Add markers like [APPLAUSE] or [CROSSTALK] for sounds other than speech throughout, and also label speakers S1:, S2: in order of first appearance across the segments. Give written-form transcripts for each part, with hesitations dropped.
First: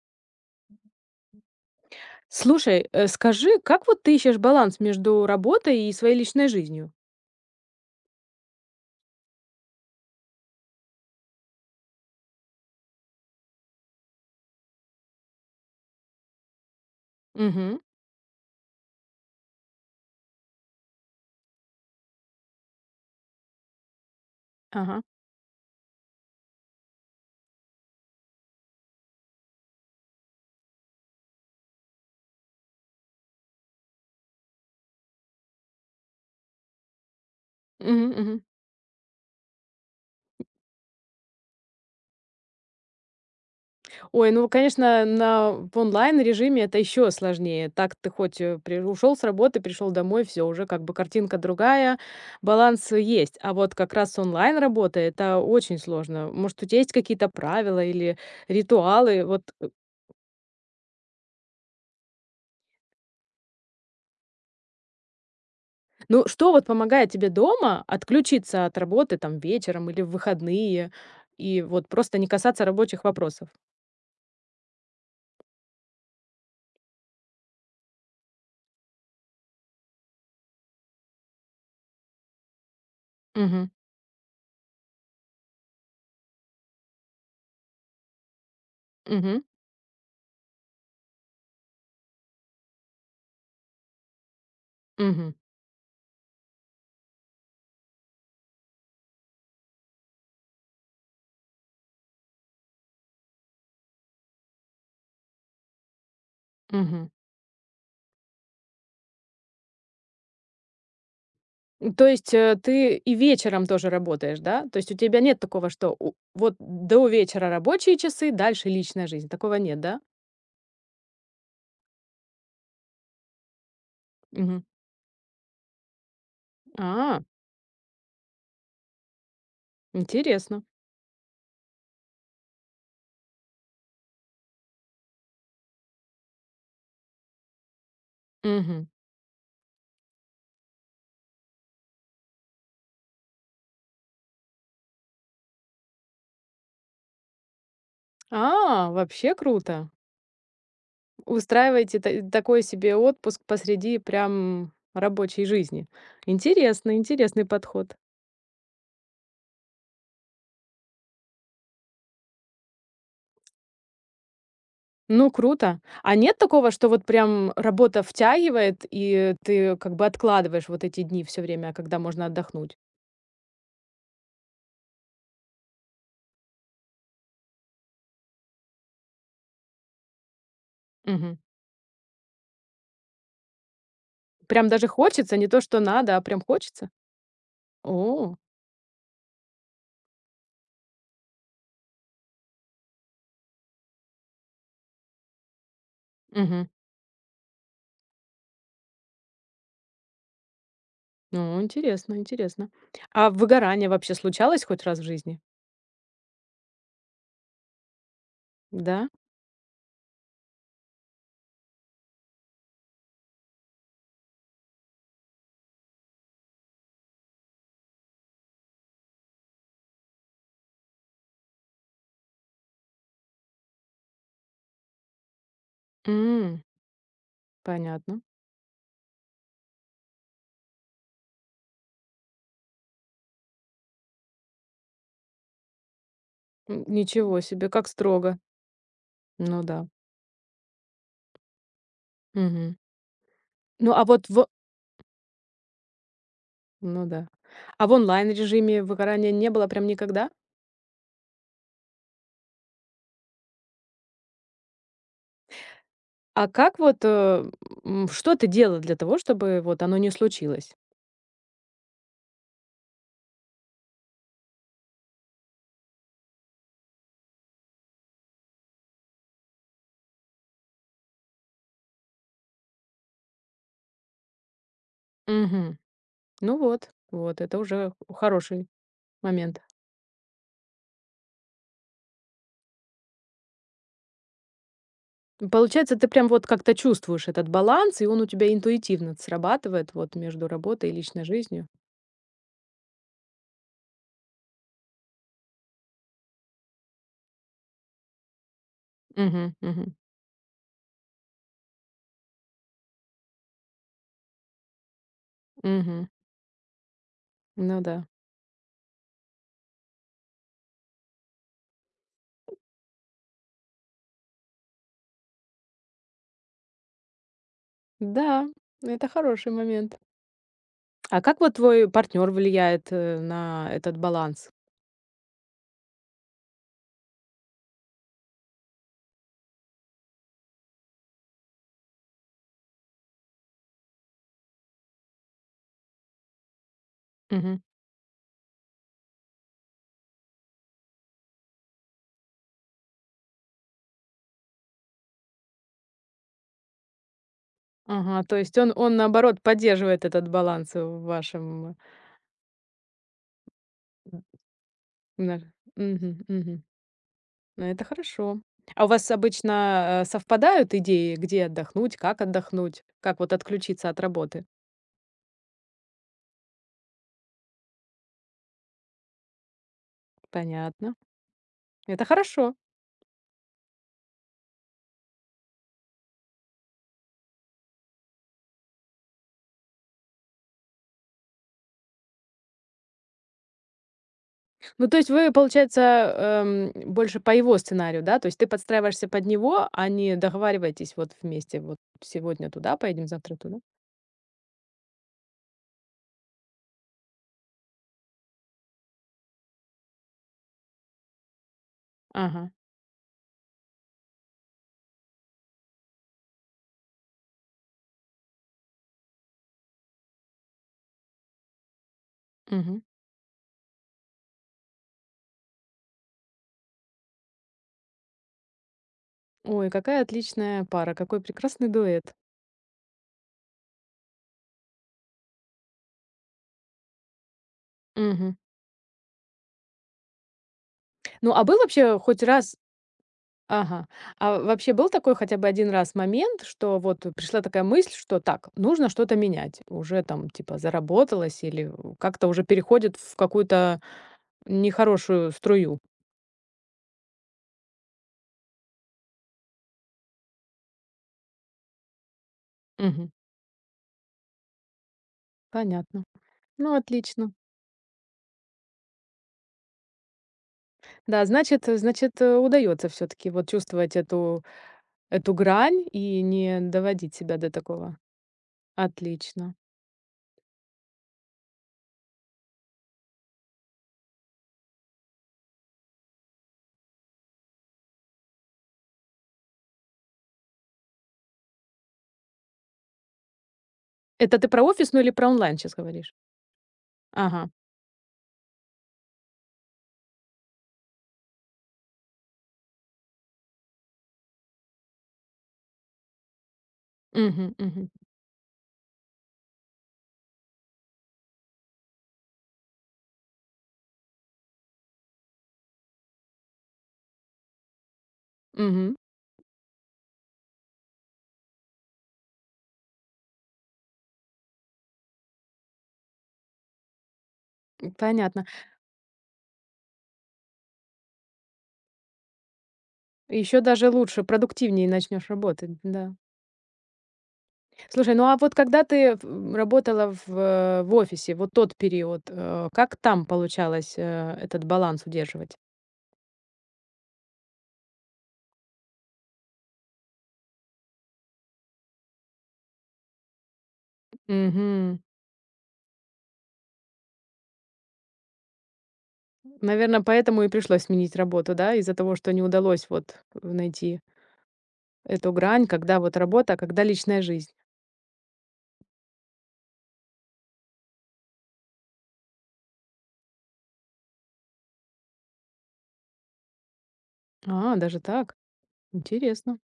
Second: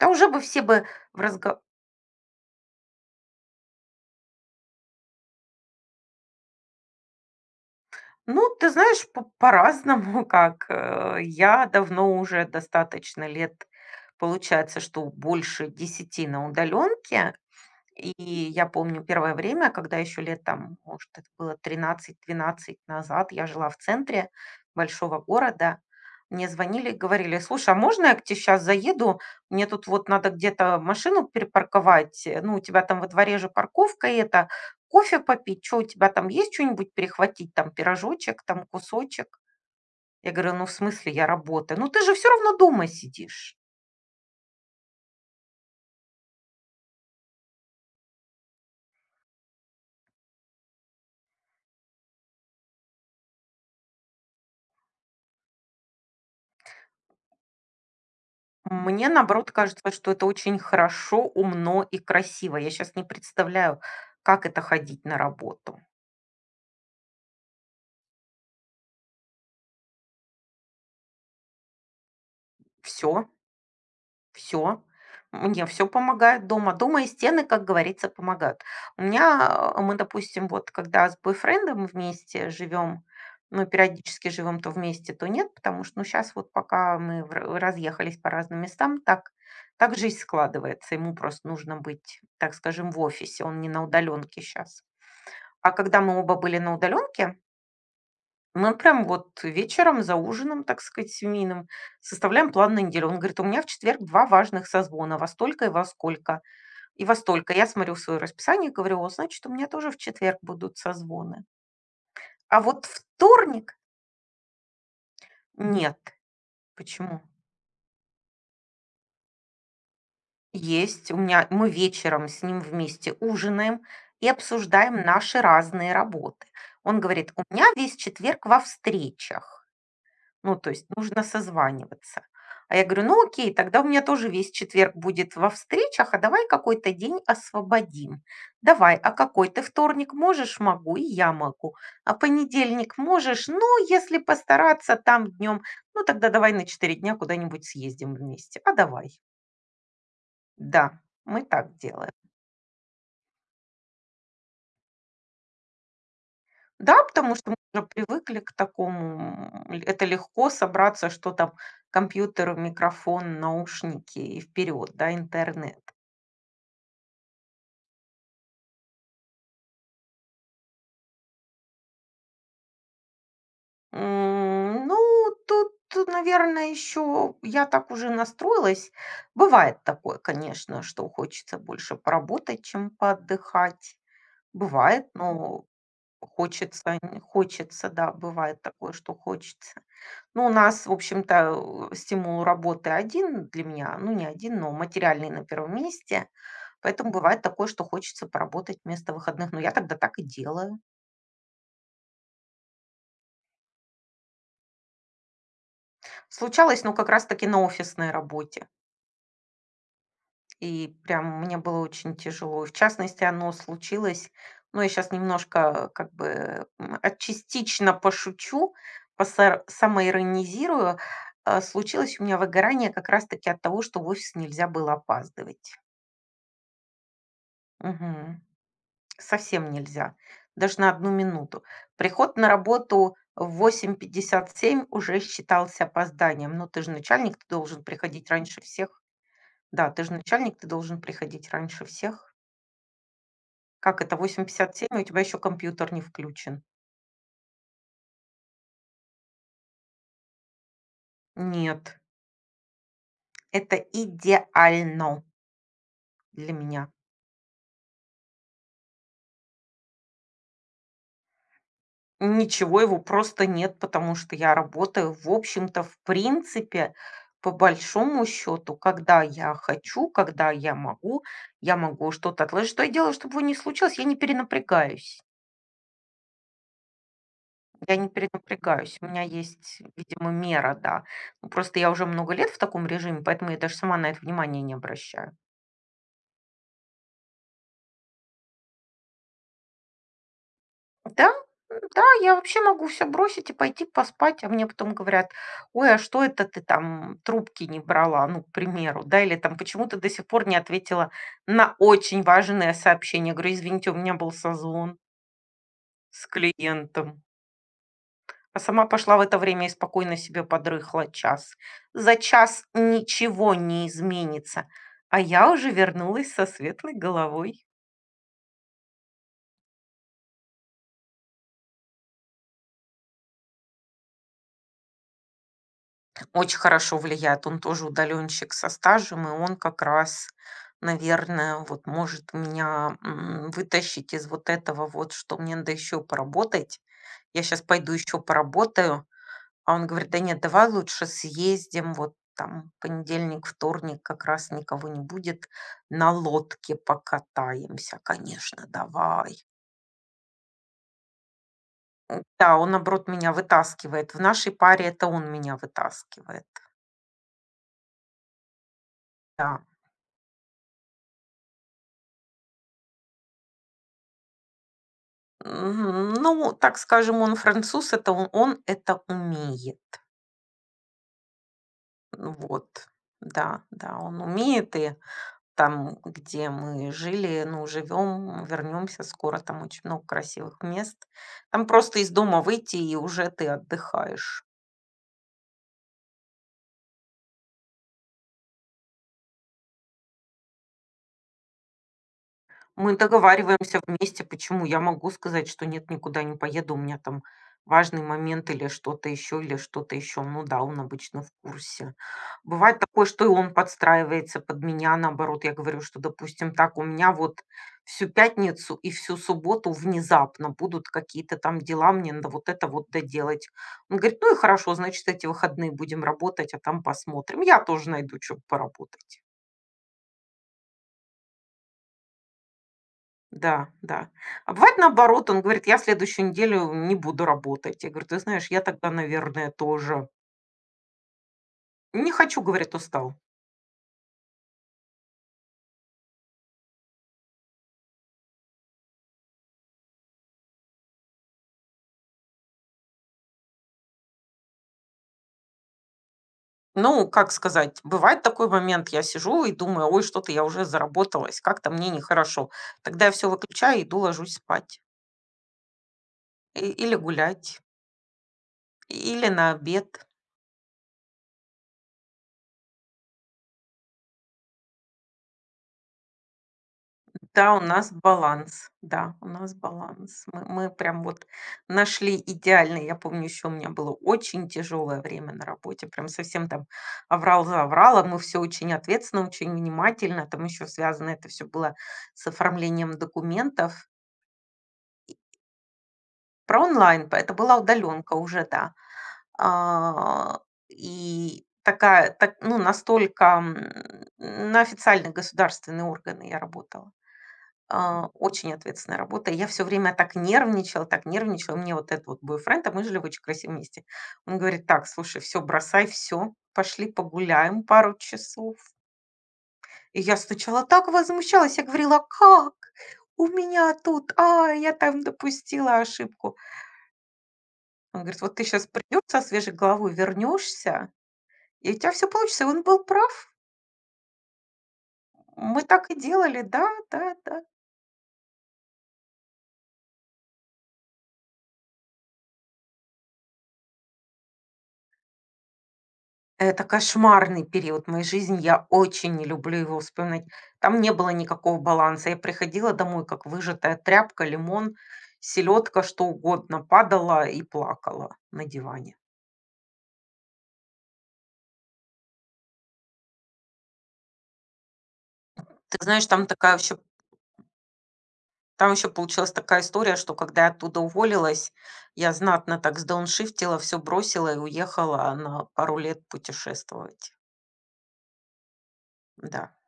S1: Да уже бы все бы в разго
S2: Слушай, скажи, как вот ты ищешь баланс между работой и своей личной жизнью?
S1: Ну, ты знаешь, по по-разному [LAUGHS] как. Я давно уже достаточно лет, получается, что больше 10 на удаленке.
S2: Мгм.
S1: И я помню первое время, когда еще лет там, может, это было 13-12 назад, я жила в центре
S2: Ага.
S1: большого города. Мне звонили, говорили, слушай, а можно я к тебе сейчас заеду? Мне тут вот надо где-то машину перепарковать. Ну, у тебя там во дворе же парковка и это. Кофе попить, что у тебя там есть что-нибудь перехватить? Там
S2: Мгм,
S1: пирожочек,
S2: мгм.
S1: там кусочек. Я говорю, ну, в смысле, я работаю. Ну, ты же все равно дома сидишь.
S2: Ой, ну, конечно, на в онлайн-режиме это еще сложнее. Так ты хоть, ушел с работы, пришел домой, все уже как бы картинка другая, баланс есть. А вот как раз онлайн-работа- это очень сложно. Может, у тебя есть какие-то правила или
S1: Мне,
S2: ритуалы?
S1: наоборот, кажется, что это очень хорошо, умно и красиво. Я сейчас не представляю, как это ходить на работу.
S2: Ну, что вот помогает тебе дома отключиться от работы там вечером или в выходные и вот просто не касаться рабочих
S1: Все,
S2: вопросов?
S1: все, мне все помогает дома. Дома и стены, как говорится, помогают. Мы, допустим, вот когда с бойфрендом вместе живем, ну,
S2: Мгм.
S1: периодически живем то вместе, то нет, потому что, ну, сейчас вот пока мы в ра разъехались по разным местам, так
S2: Мгм.
S1: так жизнь складывается. Ему просто нужно быть, так скажем, в офисе. Он не на удаленке сейчас.
S2: Мгм.
S1: А когда мы оба были на удаленке, мы прям вот вечером за ужином, так сказать, семейным, составляем план на неделю. Он говорит, у меня в четверг два важных созвона, во столько и во сколько. И
S2: Мгм.
S1: во столько. Я смотрю свое расписание и говорю, о, значит, у меня тоже в четверг будут созвоны.
S2: М, то есть,
S1: А вот
S2: ты и вечером
S1: вторник
S2: тоже работаешь, да? То есть у тебя нет такого, что у
S1: нет.
S2: вот до
S1: Почему?
S2: вечера рабочие часы, дальше личная жизнь. Такого нет, да?
S1: Есть. У меня Мы вечером с ним вместе ужинаем и
S2: Мгм.
S1: обсуждаем наши разные работы. Он
S2: А,
S1: говорит, у меня весь четверг во встречах. Ну,
S2: интересно.
S1: то есть нужно созваниваться. А я говорю, ну окей, тогда у меня тоже весь четверг будет во встречах, а давай какой-то день освободим.
S2: Мгм.
S1: Давай, а какой ты вторник можешь, могу, и я могу. А понедельник можешь, ну, если постараться там днем, ну тогда давай на 4 дня куда-нибудь съездим вместе. А
S2: А,
S1: давай.
S2: вообще круто.
S1: Да, мы так
S2: Устраиваете та
S1: делаем.
S2: такой себе отпуск посреди прям рабочей жизни. Интересный
S1: Да, потому
S2: интересный
S1: что мы уже
S2: подход.
S1: привыкли к такому, это легко собраться, что там компьютер, микрофон, наушники и вперед, да,
S2: Ну,
S1: интернет.
S2: круто. А нет такого, что вот прям работа втягивает, и ты как бы откладываешь вот эти дни все время, когда можно отдохнуть?
S1: Ну, тут, наверное, еще я так уже настроилась. Бывает такое, конечно, что
S2: Мгм.
S1: хочется больше поработать, чем поотдыхать.
S2: Прям даже
S1: Бывает,
S2: хочется, не то,
S1: но
S2: что надо, а прям хочется?
S1: хочется, не хочется, да,
S2: О,
S1: бывает такое, что хочется. Ну, у нас, в общем-то, стимул работы один для меня, ну, не один, но материальный на первом месте.
S2: мгм.
S1: Поэтому бывает такое, что хочется поработать вместо выходных. Но я тогда так и делаю.
S2: Ну, интересно интересно. А выгорание вообще случалось хоть раз в жизни?
S1: Случалось, ну, как раз-таки на офисной работе.
S2: Да?
S1: И прям мне было очень тяжело. И в частности, оно случилось, ну, я сейчас немножко как бы частично пошучу, самоиронизирую. Случилось у меня выгорание как раз-таки от того, что в офис нельзя было опаздывать.
S2: М, понятно.
S1: Мгм. Совсем нельзя. Даже на одну минуту. Приход на работу в 8:57 уже считался опозданием. Но ты
S2: М,
S1: же начальник,
S2: ничего
S1: ты
S2: себе,
S1: должен
S2: как
S1: приходить
S2: строго.
S1: раньше всех.
S2: Ну да.
S1: Да, ты же начальник, ты должен приходить раньше всех.
S2: Мгм. Ну,
S1: Как
S2: а
S1: это
S2: вот в
S1: 8:57, и у тебя еще компьютер не включен?
S2: ну да. А в онлайн-режиме выгорания не было прям никогда?
S1: Нет, это идеально
S2: А
S1: для
S2: как
S1: меня.
S2: вот, э, м, что ты делала для того, чтобы вот оно не случилось?
S1: Ничего его просто нет, потому что я работаю, в общем-то, в принципе, по большому счету, когда я хочу, когда я могу что-то отложить. Что я делаю, чтобы его не случилось? Я не перенапрягаюсь.
S2: Мгм. Ну вот, вот это уже
S1: Я не
S2: хороший
S1: перенапрягаюсь. У меня
S2: момент.
S1: есть, видимо, мера, да. Ну, просто я уже много лет в таком режиме, поэтому я даже сама на это внимание не обращаю.
S2: Получается, ты прям вот как-то чувствуешь этот баланс, и он у тебя интуитивно срабатывает вот между работой и личной
S1: Да,
S2: жизнью.
S1: да, я вообще могу все бросить и пойти поспать, а мне потом говорят: "Ой, а что это ты там трубки не брала?" Ну, к примеру, да, или
S2: Угу,
S1: там: "Почему
S2: угу,
S1: ты до сих пор не ответила на очень важное сообщение?" Я говорю: "Извините, у меня был созвон
S2: угу.
S1: с клиентом".
S2: Ну да.
S1: А сама пошла в это время и спокойно себе подрыхла час. За час ничего не изменится, а я уже вернулась со светлой головой.
S2: Да, это хороший момент. А как вот твой партнер влияет, на этот баланс?
S1: Очень хорошо влияет. Он тоже удалёнщик со стажем, и он как раз, наверное, вот может меня, вытащить из вот этого вот, что мне надо ещё поработать. Я сейчас пойду ещё поработаю. А он говорит: "Да нет, давай лучше съездим, вот там понедельник, вторник как раз никого не будет, на лодке покатаемся".
S2: Ага, то есть
S1: Конечно,
S2: он, наоборот,
S1: давай.
S2: поддерживает этот баланс в вашем,
S1: Да, он, наоборот, меня вытаскивает. В
S2: м,
S1: нашей паре это он
S2: на
S1: меня
S2: Мгм,
S1: вытаскивает.
S2: мгм. Ну, это хорошо. А у вас
S1: Да.
S2: обычно, совпадают идеи, где отдохнуть, как вот отключиться от работы?
S1: Мгм. Ну, так скажем, он француз, это он это умеет.
S2: Понятно. Это
S1: Ну
S2: хорошо.
S1: вот, да, да, он умеет, и там, где мы жили, ну, живем, вернемся скоро, там очень много красивых мест. Там просто из дома выйти, и уже ты отдыхаешь.
S2: Ну, то есть вы, получается, больше по его сценарию, да? То есть ты подстраиваешься под него, а не договариваетесь вот вместе: "Вот сегодня туда
S1: Мы
S2: поедем, завтра туда".
S1: договариваемся вместе. Почему? Я могу сказать, что нет, никуда не поеду, у меня там важный момент или что-то еще, или что-то еще. Ну да, он обычно в курсе.
S2: Ага,
S1: Бывает такое, что и он подстраивается под меня, наоборот. Я говорю, что, допустим, так, у меня вот всю пятницу и всю субботу внезапно будут какие-то там дела, мне надо вот это
S2: мгм.
S1: вот доделать. Он говорит, ну и хорошо, значит, эти выходные будем работать, а там посмотрим. Я тоже найду, что поработать.
S2: Ой, какая отличная пара, какой прекрасный дуэт.
S1: Да, да. А бывает наоборот, он говорит: "Я следующую неделю не буду работать". Я говорю: "Ты
S2: Мгм.
S1: знаешь, я тогда, наверное, тоже
S2: Ну, а был вообще
S1: не
S2: хоть
S1: хочу", —
S2: раз
S1: говорит, "устал".
S2: Ага. А вообще был такой хотя бы один раз момент, что вот пришла такая мысль, что так, нужно что-то менять. Уже там типа заработалось или как-то уже переходит в какую-то нехорошую струю?
S1: Ну, как сказать, бывает такой момент, я сижу и думаю: "Ой, что-то я уже заработалась, как-то мне нехорошо". Тогда я
S2: Мгм.
S1: все выключаю, иду ложусь спать
S2: Понятно. Ну,
S1: или
S2: отлично.
S1: гулять, или на обед.
S2: Да, значит, удаётся всё-таки вот чувствовать эту грань и не доводить себя до
S1: Да, у нас
S2: такого.
S1: баланс. Да, у
S2: Отлично.
S1: нас баланс. Мы прям вот нашли идеальный. Я помню, еще у меня было очень тяжелое время на работе. Прям совсем там аврал за авралом. Мы все очень ответственно, очень внимательно. Там еще связано это все было с оформлением документов.
S2: Это ты про офисную или про онлайн сейчас говоришь?
S1: Про онлайн, это
S2: Ага.
S1: была удаленка уже, да. А, И такая, так, ну, настолько на официальные государственные органы я работала.
S2: Мгм, мгм,
S1: Очень ответственная работа. И я все время так нервничала, так нервничала. Мне вот этот вот бойфренд, а мы жили в очень красивом месте. Он говорит: "Так, слушай, все бросай все, пошли погуляем пару часов".
S2: мгм.
S1: И я сначала так возмущалась, я говорила: "Как? У меня тут, я там допустила ошибку". Он говорит: "Вот ты
S2: Понятно.
S1: сейчас придешь со свежей головой, вернешься, и у тебя все получится". И он был прав.
S2: Еще даже лучше, продуктивнее начнешь
S1: Мы
S2: работать,
S1: так и
S2: да.
S1: делали, да, да, да.
S2: Слушай, ну а вот когда ты в м, работала в, в офисе, вот тот период, как там получалось, этот баланс удерживать?
S1: Это кошмарный период моей жизни. Я очень не люблю его вспоминать. Там не было никакого баланса. Я приходила домой, как выжатая тряпка, лимон,
S2: Мгм.
S1: селедка, что угодно, падала и плакала на диване.
S2: Наверное, поэтому и пришлось сменить работу, да, из-за того, что не удалось вот найти эту грань,
S1: Ты
S2: когда
S1: знаешь,
S2: вот работа, а когда личная жизнь.
S1: там еще получилась такая история, что когда я оттуда уволилась, я знатно так сдауншифтила, все бросила и уехала на пару лет путешествовать.
S2: А, даже так.
S1: Да.
S2: Интересно.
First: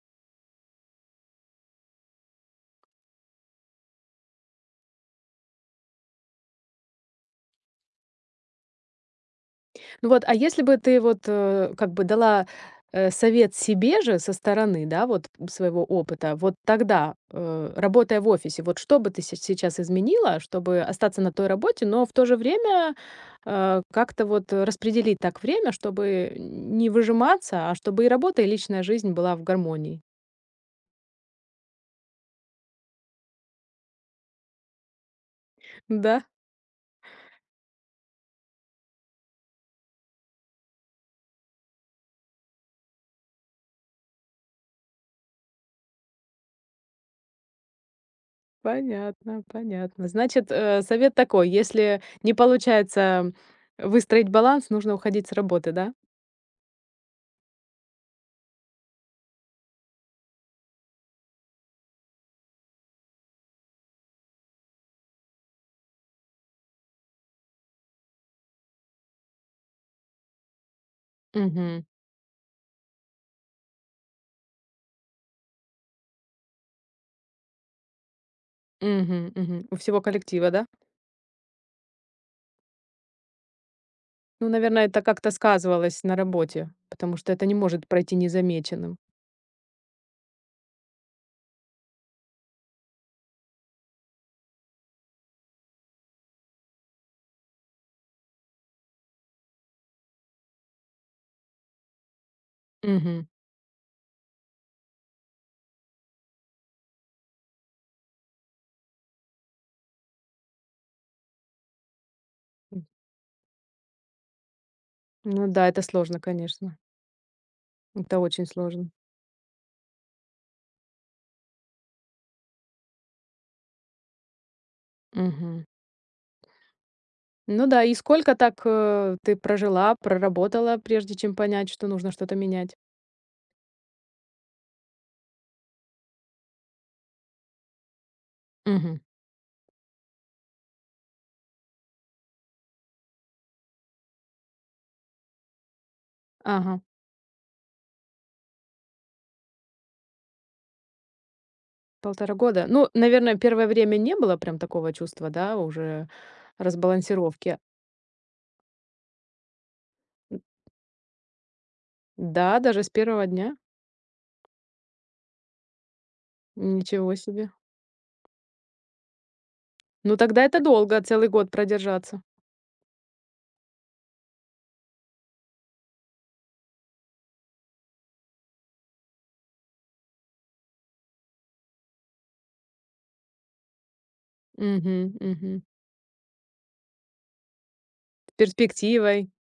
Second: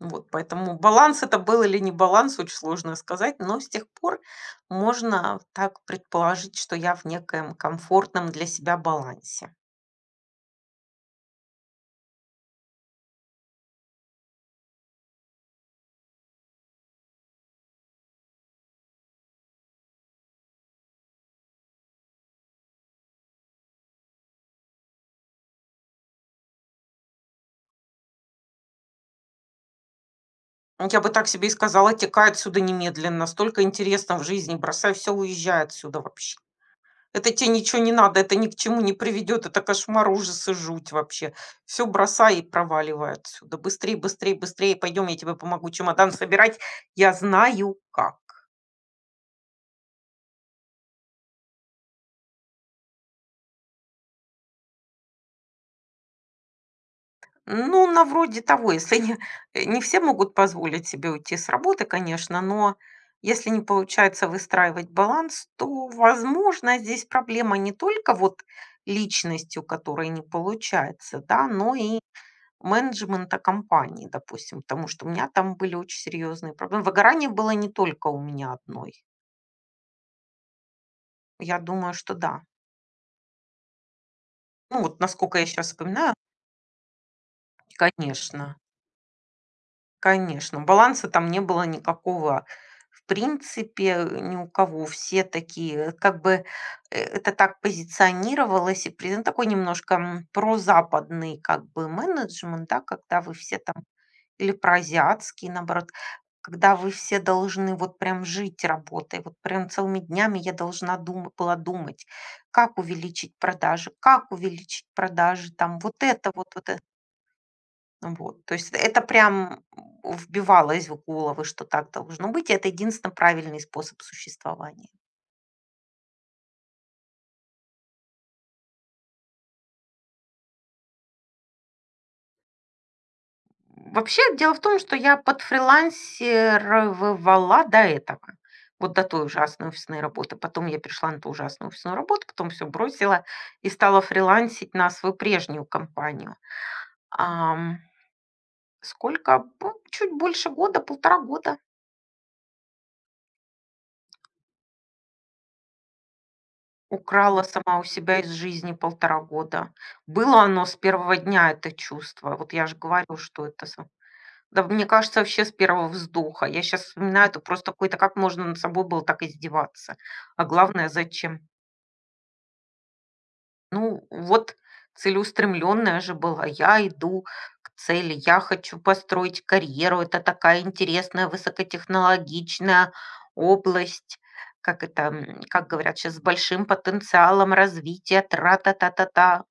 S1: Вот, поэтому баланс это был или не баланс, очень сложно сказать, но с тех пор можно так предположить, что я в некоем комфортном для себя балансе.
S2: Ну вот, а если бы ты вот, как бы дала, совет себе же со стороны, да, вот своего опыта, вот тогда, работая в офисе, вот что бы ты се сейчас изменила, чтобы остаться на той работе, но в то же время, как-то вот распределить так время, чтобы не выжиматься, а чтобы и работа, и личная жизнь была в гармонии?
S1: Я бы так себе и сказала: "Текай отсюда немедленно, столько интересного в жизни, бросай все, уезжай отсюда
S2: Да,
S1: вообще. Это тебе ничего не надо, это ни к чему не приведет, это кошмар, ужас и жуть вообще. Все бросай и проваливай отсюда. Быстрее, быстрее, быстрее, пойдем, я тебе помогу чемодан собирать. Я знаю как".
S2: понятно, понятно. Значит, совет такой: если не получается выстроить баланс, нужно уходить с работы, да?
S1: Ну, на вроде того, если не, э, не все могут позволить себе уйти с работы, конечно, но если не получается выстраивать баланс, то, возможно, здесь проблема не только вот личностью, которой не получается, да, но
S2: Мгм.
S1: и менеджмента компании, допустим, потому что у меня там были очень серьезные проблемы. Выгорание было не только у меня одной.
S2: Мгм, мгм. У всего коллектива, да?
S1: Я думаю, что да.
S2: Ну,
S1: Ну,
S2: наверное,
S1: вот
S2: это как-то
S1: насколько я сейчас
S2: сказывалось
S1: вспоминаю,
S2: на работе, потому что это не может пройти
S1: конечно.
S2: незамеченным.
S1: Конечно, баланса там не было никакого. В принципе, ни у кого. Все такие, как бы это так позиционировалось, и президент такой немножко прозападный как бы менеджмент, да, когда
S2: Мгм.
S1: вы все там, или проазиатский, наоборот, когда вы все должны вот прям жить работой, вот прям целыми днями я должна была думать,
S2: М.
S1: как увеличить
S2: Ну
S1: продажи,
S2: да,
S1: там
S2: это
S1: вот
S2: сложно,
S1: это вот, вот
S2: конечно. Это
S1: вот.
S2: очень
S1: То есть
S2: сложно.
S1: это прям вбивалось в головы, что так должно быть. И это единственно правильный способ существования.
S2: Мгм. Ну да, и сколько так, ты прожила, проработала, прежде чем понять, что нужно что-то менять?
S1: Вообще, дело в том, что я подфрилансировала до этого. Вот
S2: Мгм.
S1: до той ужасной офисной работы. Потом я перешла на ту ужасную офисную работу, потом все бросила и стала фрилансить на свою прежнюю компанию.
S2: Ага,
S1: Ам, Сколько? Ну, чуть больше года, полтора года.
S2: Полтора года. Ну, наверное, первое время не было прям такого чувства, да, уже
S1: Украла
S2: разбалансировки.
S1: сама у себя из жизни полтора года. Было
S2: М,
S1: оно с первого дня, это чувство. Вот
S2: да,
S1: я же
S2: даже с
S1: говорю,
S2: первого
S1: что
S2: дня?
S1: это са Да мне кажется, вообще с первого вздоха. Я сейчас
S2: Ничего
S1: вспоминаю, это
S2: себе.
S1: просто какой-то как можно над собой было так издеваться?
S2: Ну, тогда
S1: А
S2: это
S1: главное,
S2: долго, целый
S1: зачем?
S2: год продержаться.
S1: Ну, вот целеустремленная же была. Я иду к цели, я хочу построить карьеру. Это такая интересная, высокотехнологичная область, как это,
S2: Мгм, мгм.
S1: как говорят сейчас, с большим потенциалом развития,
S2: С перспективой,
S1: тра-та-та-та-та.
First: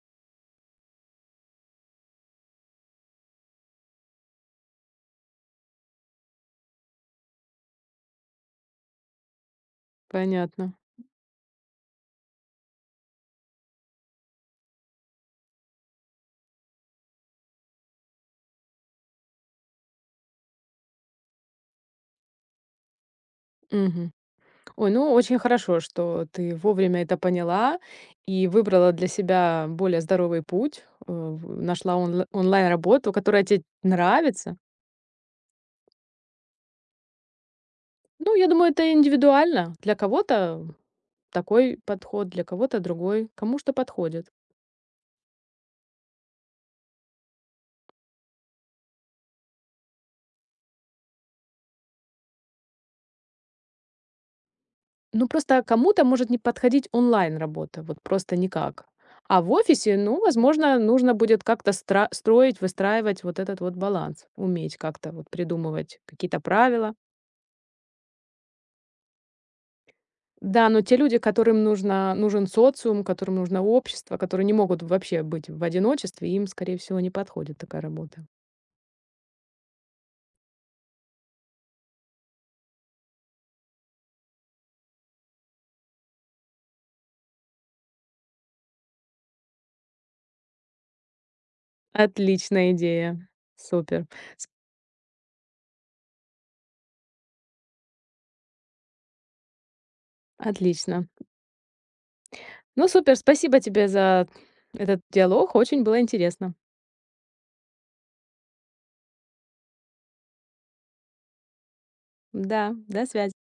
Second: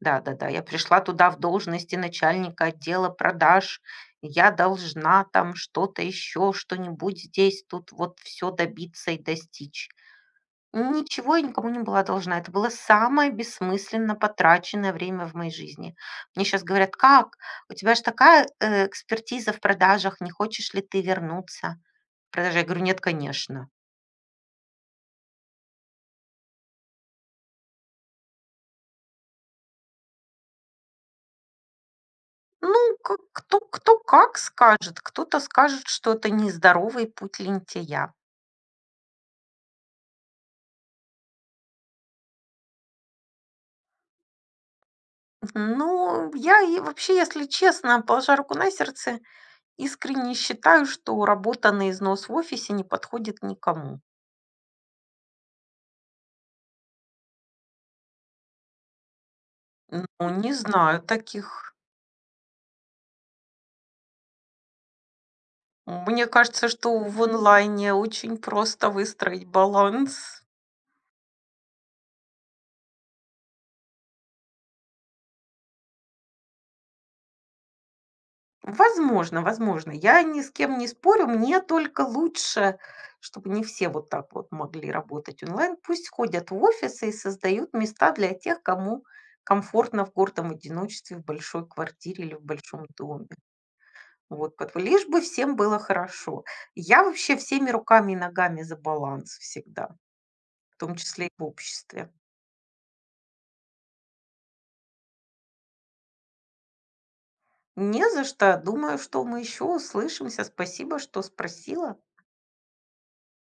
S1: Да-да-да, я пришла туда в должности начальника отдела продаж. Я должна там что-то еще, что-нибудь здесь, тут вот все добиться и достичь.
S2: понятно.
S1: Ничего я никому не была должна. Это было самое бессмысленно потраченное время в моей жизни. Мне сейчас говорят: "Как? У тебя же такая, экспертиза в продажах, не хочешь ли ты вернуться в продажи?" Я говорю: "Нет, конечно".
S2: Мгм. Ой, ну очень хорошо, что ты вовремя это поняла и выбрала для себя более здоровый путь, э, в нашла
S1: Ну,
S2: онлайн-работу,
S1: к
S2: которая
S1: кто
S2: тебе
S1: кто как
S2: нравится.
S1: скажет. Кто-то скажет, что это нездоровый путь лентяя.
S2: Ну, я думаю, это индивидуально. Для кого-то такой подход, для кого-то другой, кому что подходит.
S1: Ну, я и вообще, если честно, положа руку на сердце, искренне считаю, что работа на износ в офисе не подходит никому.
S2: Ну, просто кому-то может не подходить онлайн-работа, вот просто никак. А в офисе, ну,
S1: Ну, не
S2: возможно,
S1: знаю
S2: нужно будет как-то
S1: таких.
S2: строить, выстраивать вот этот вот баланс, уметь как-то вот придумывать
S1: Мне
S2: какие-то
S1: кажется,
S2: правила.
S1: что в онлайне очень просто выстроить баланс.
S2: Да, но те люди, которым нужно, нужен социум, которым нужно общество, которые не могут вообще быть в одиночестве, им, скорее всего, не подходит такая работа.
S1: Возможно, возможно. Я ни с кем не спорю, мне только лучше, чтобы не все вот так вот могли работать онлайн. Пусть ходят в офисы и создают места для тех, кому комфортно в гордом одиночестве, в большой квартире или в
S2: Отличная
S1: большом доме.
S2: идея. Супер. С-
S1: Вот, лишь бы всем было хорошо. Я вообще всеми руками и ногами за баланс всегда, в том
S2: Отлично.
S1: числе и в обществе.
S2: Ну, супер, спасибо тебе за этот диалог. Очень было интересно.
S1: Не за что. Думаю, что мы еще услышимся. Спасибо, что спросила.
S2: Да, до связи.